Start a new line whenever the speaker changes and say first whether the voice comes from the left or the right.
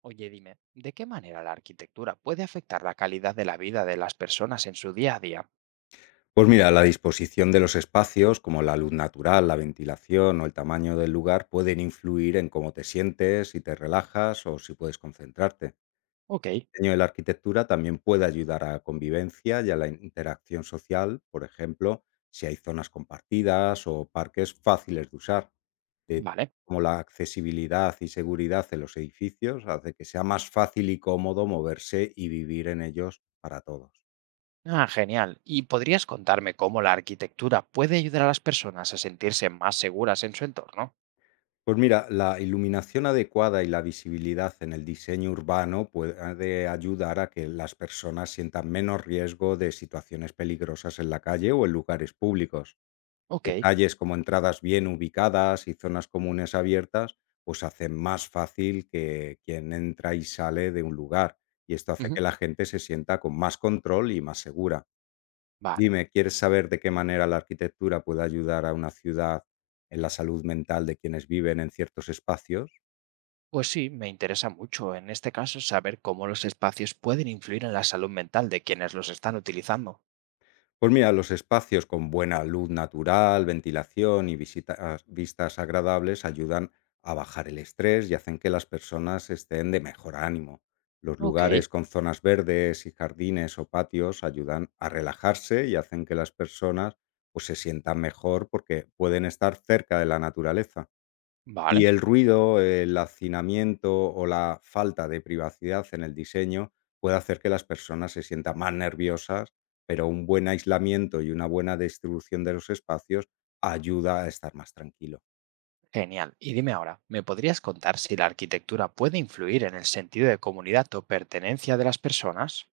right: Oye, dime, ¿de qué manera la arquitectura puede afectar la calidad de la vida de las personas en su día a día?
left: Pues mira, la disposición de los espacios, como la luz natural, la ventilación o el tamaño del lugar, pueden influir en cómo te sientes, si te relajas o si puedes concentrarte.
right: Ok,
left: El diseño de la arquitectura también puede ayudar a la convivencia y a la interacción social, por ejemplo, si hay zonas compartidas o parques fáciles de usar. De
right: vale.
left: Como la accesibilidad y seguridad en los edificios hace que sea más fácil y cómodo moverse y vivir en ellos para todos.
right: Ah, genial. ¿Y podrías contarme cómo la arquitectura puede ayudar a las personas a sentirse más seguras en su entorno?
left: Pues mira, la iluminación adecuada y la visibilidad en el diseño urbano puede ayudar a que las personas sientan menos riesgo de situaciones peligrosas en la calle o en lugares públicos.
right: Ok.
left: Detalles como entradas bien ubicadas y zonas comunes abiertas, pues hacen más fácil que quien entra y sale de un lugar. Y esto hace
right: Ujú,
left: que la gente se sienta con más control y más segura.
right: vale.
left: Dime, ¿quieres saber de qué manera la arquitectura puede ayudar a una ciudad en la salud mental de quienes viven en ciertos espacios?
right: Pues sí, me interesa mucho en este caso saber cómo los espacios pueden influir en la salud mental de quienes los están utilizando.
left: Pues mira, los espacios con buena luz natural, ventilación y vistas agradables ayudan a bajar el estrés y hacen que las personas estén de mejor ánimo. Los
right: Ok,
left: lugares con zonas verdes y jardines o patios ayudan a relajarse y hacen que las personas, pues, se sientan mejor porque pueden estar cerca de la naturaleza. Y
right: vale.
left: el ruido, el hacinamiento o la falta de privacidad en el diseño puede hacer que las personas se sientan más nerviosas, pero un buen aislamiento y una buena distribución de los espacios ayuda a estar más tranquilo.
right: Genial. Y dime ahora, ¿me podrías contar si la arquitectura puede influir en el sentido de comunidad o pertenencia de las personas?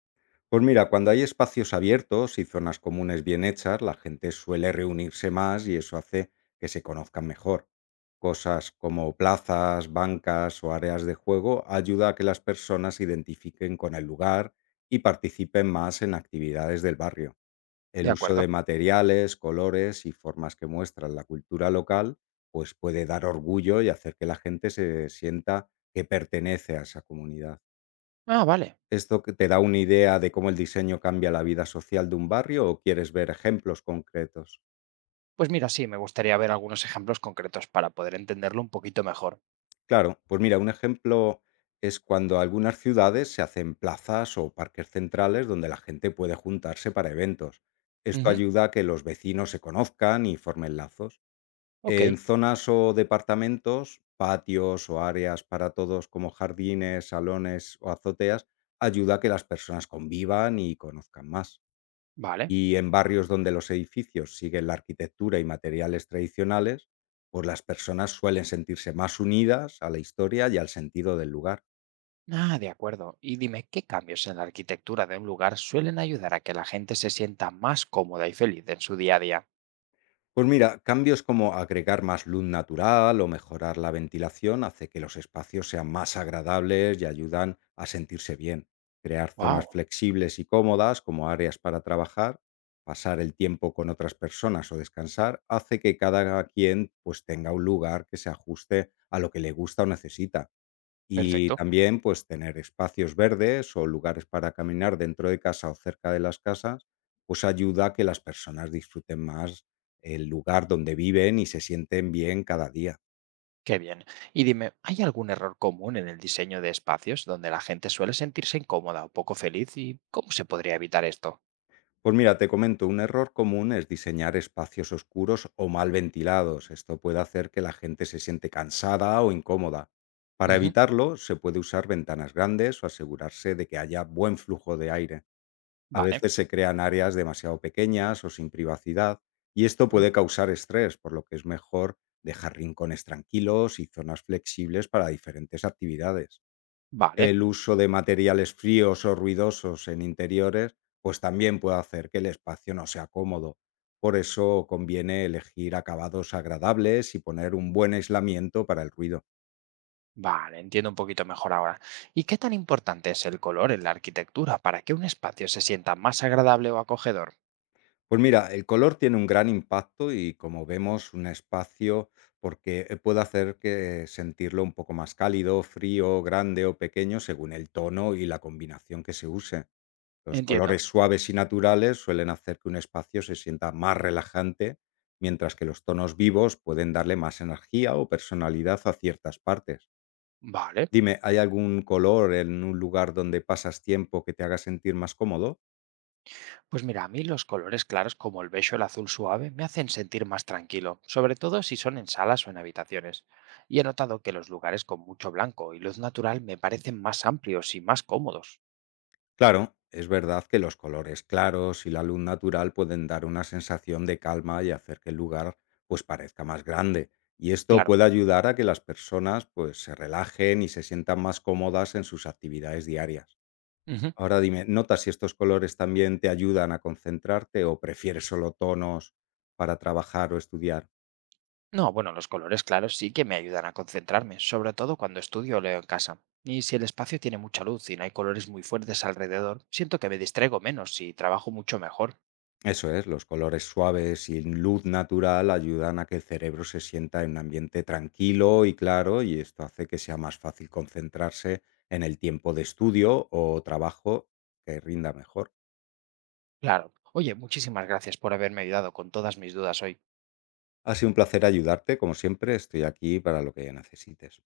left: Pues mira, cuando hay espacios abiertos y zonas comunes bien hechas, la gente suele reunirse más y eso hace que se conozcan mejor. Cosas como plazas, bancas o áreas de juego ayuda a que las personas se identifiquen con el lugar y participen más en actividades del barrio.
right: De
left: El uso de
right: acuerdo.
left: materiales, colores y formas que muestran la cultura local, pues puede dar orgullo y hacer que la gente se sienta que pertenece a esa comunidad.
right: Ah, vale.
left: ¿Esto que te da una idea de cómo el diseño cambia la vida social de un barrio o quieres ver ejemplos concretos?
right: Pues mira, sí, me gustaría ver algunos ejemplos concretos para poder entenderlo un poquito mejor.
left: Claro, pues mira, un ejemplo es cuando algunas ciudades se hacen plazas o parques centrales donde la gente puede juntarse para eventos. Esto
right: Ujú,
left: ayuda a que los vecinos se conozcan y formen lazos.
right: ok,
left: En zonas o departamentos, patios o áreas para todos como jardines, salones o azoteas, ayuda a que las personas convivan y conozcan más.
right: vale.
left: Y en barrios donde los edificios siguen la arquitectura y materiales tradicionales, pues las personas suelen sentirse más unidas a la historia y al sentido del lugar.
right: Ah, de acuerdo. Y dime, ¿qué cambios en la arquitectura de un lugar suelen ayudar a que la gente se sienta más cómoda y feliz en su día a día?
left: Pues mira, cambios como agregar más luz natural o mejorar la ventilación hace que los espacios sean más agradables y ayudan a sentirse bien. Crear zonas
right: Wow,
left: flexibles y cómodas como áreas para trabajar, pasar el tiempo con otras personas o descansar hace que cada quien, pues, tenga un lugar que se ajuste a lo que le gusta o necesita. Y
right: perfecto.
left: también, pues, tener espacios verdes o lugares para caminar dentro de casa o cerca de las casas, pues ayuda a que las personas disfruten más el lugar donde viven y se sienten bien cada día.
right: Qué bien. Y dime, ¿hay algún error común en el diseño de espacios donde la gente suele sentirse incómoda o poco feliz? ¿Y cómo se podría evitar esto?
left: Pues mira, te comento, un error común es diseñar espacios oscuros o mal ventilados. Esto puede hacer que la gente se siente cansada o incómoda. Para
right: Ujú,
left: evitarlo, se puede usar ventanas grandes o asegurarse de que haya buen flujo de aire. A
right: vale,
left: veces se crean áreas demasiado pequeñas o sin privacidad y esto
right: mm,
left: puede causar estrés, por lo que es mejor dejar rincones tranquilos y zonas flexibles para diferentes actividades.
right: vale,
left: El uso de materiales fríos o ruidosos en interiores pues también puede hacer que el espacio no sea cómodo. Por eso conviene elegir acabados agradables y poner un buen aislamiento para el ruido.
right: vale, entiendo un poquito mejor ahora. ¿Y qué tan importante es el color en la arquitectura para que un espacio se sienta más agradable o acogedor?
left: Pues mira, el color tiene un gran impacto y, como vemos, un espacio porque puede hacer que sentirlo un poco más cálido, frío, grande o pequeño según el tono y la combinación que se use. Los
right: Entiendo.
left: colores suaves y naturales suelen hacer que un espacio se sienta más relajante, mientras que los tonos vivos pueden darle más energía o personalidad a ciertas partes.
right: Vale.
left: Dime, ¿hay algún color en un lugar donde pasas tiempo que te haga sentir más cómodo?
right: Pues mira, a mí los colores claros como el beige o el azul suave me hacen sentir más tranquilo, sobre todo si son en salas o en habitaciones. Y he notado que los lugares con mucho blanco y luz natural me parecen más amplios y más cómodos.
left: Claro, es verdad que los colores claros y la luz natural pueden dar una sensación de calma y hacer que el lugar pues parezca más grande. Y esto
right: Claro.
left: puede ayudar a que las personas pues se relajen y se sientan más cómodas en sus actividades diarias.
right: Ujú.
left: Ahora dime, ¿notas si estos colores también te ayudan a concentrarte o prefieres solo tonos para trabajar o estudiar?
right: No, bueno, los colores claros sí que me ayudan a concentrarme, sobre todo cuando estudio o leo en casa. Y si el espacio tiene mucha luz y no hay colores muy fuertes alrededor, siento que me distraigo menos y trabajo mucho mejor.
left: Eso es, los colores suaves y luz natural ayudan a que el cerebro se sienta en un ambiente tranquilo y claro y esto hace que sea más fácil concentrarse en el tiempo de estudio o trabajo que rinda mejor.
right: Claro. Oye, muchísimas gracias por haberme ayudado con todas mis dudas hoy.
left: Ha sido un placer ayudarte, como siempre, estoy aquí para lo que necesites.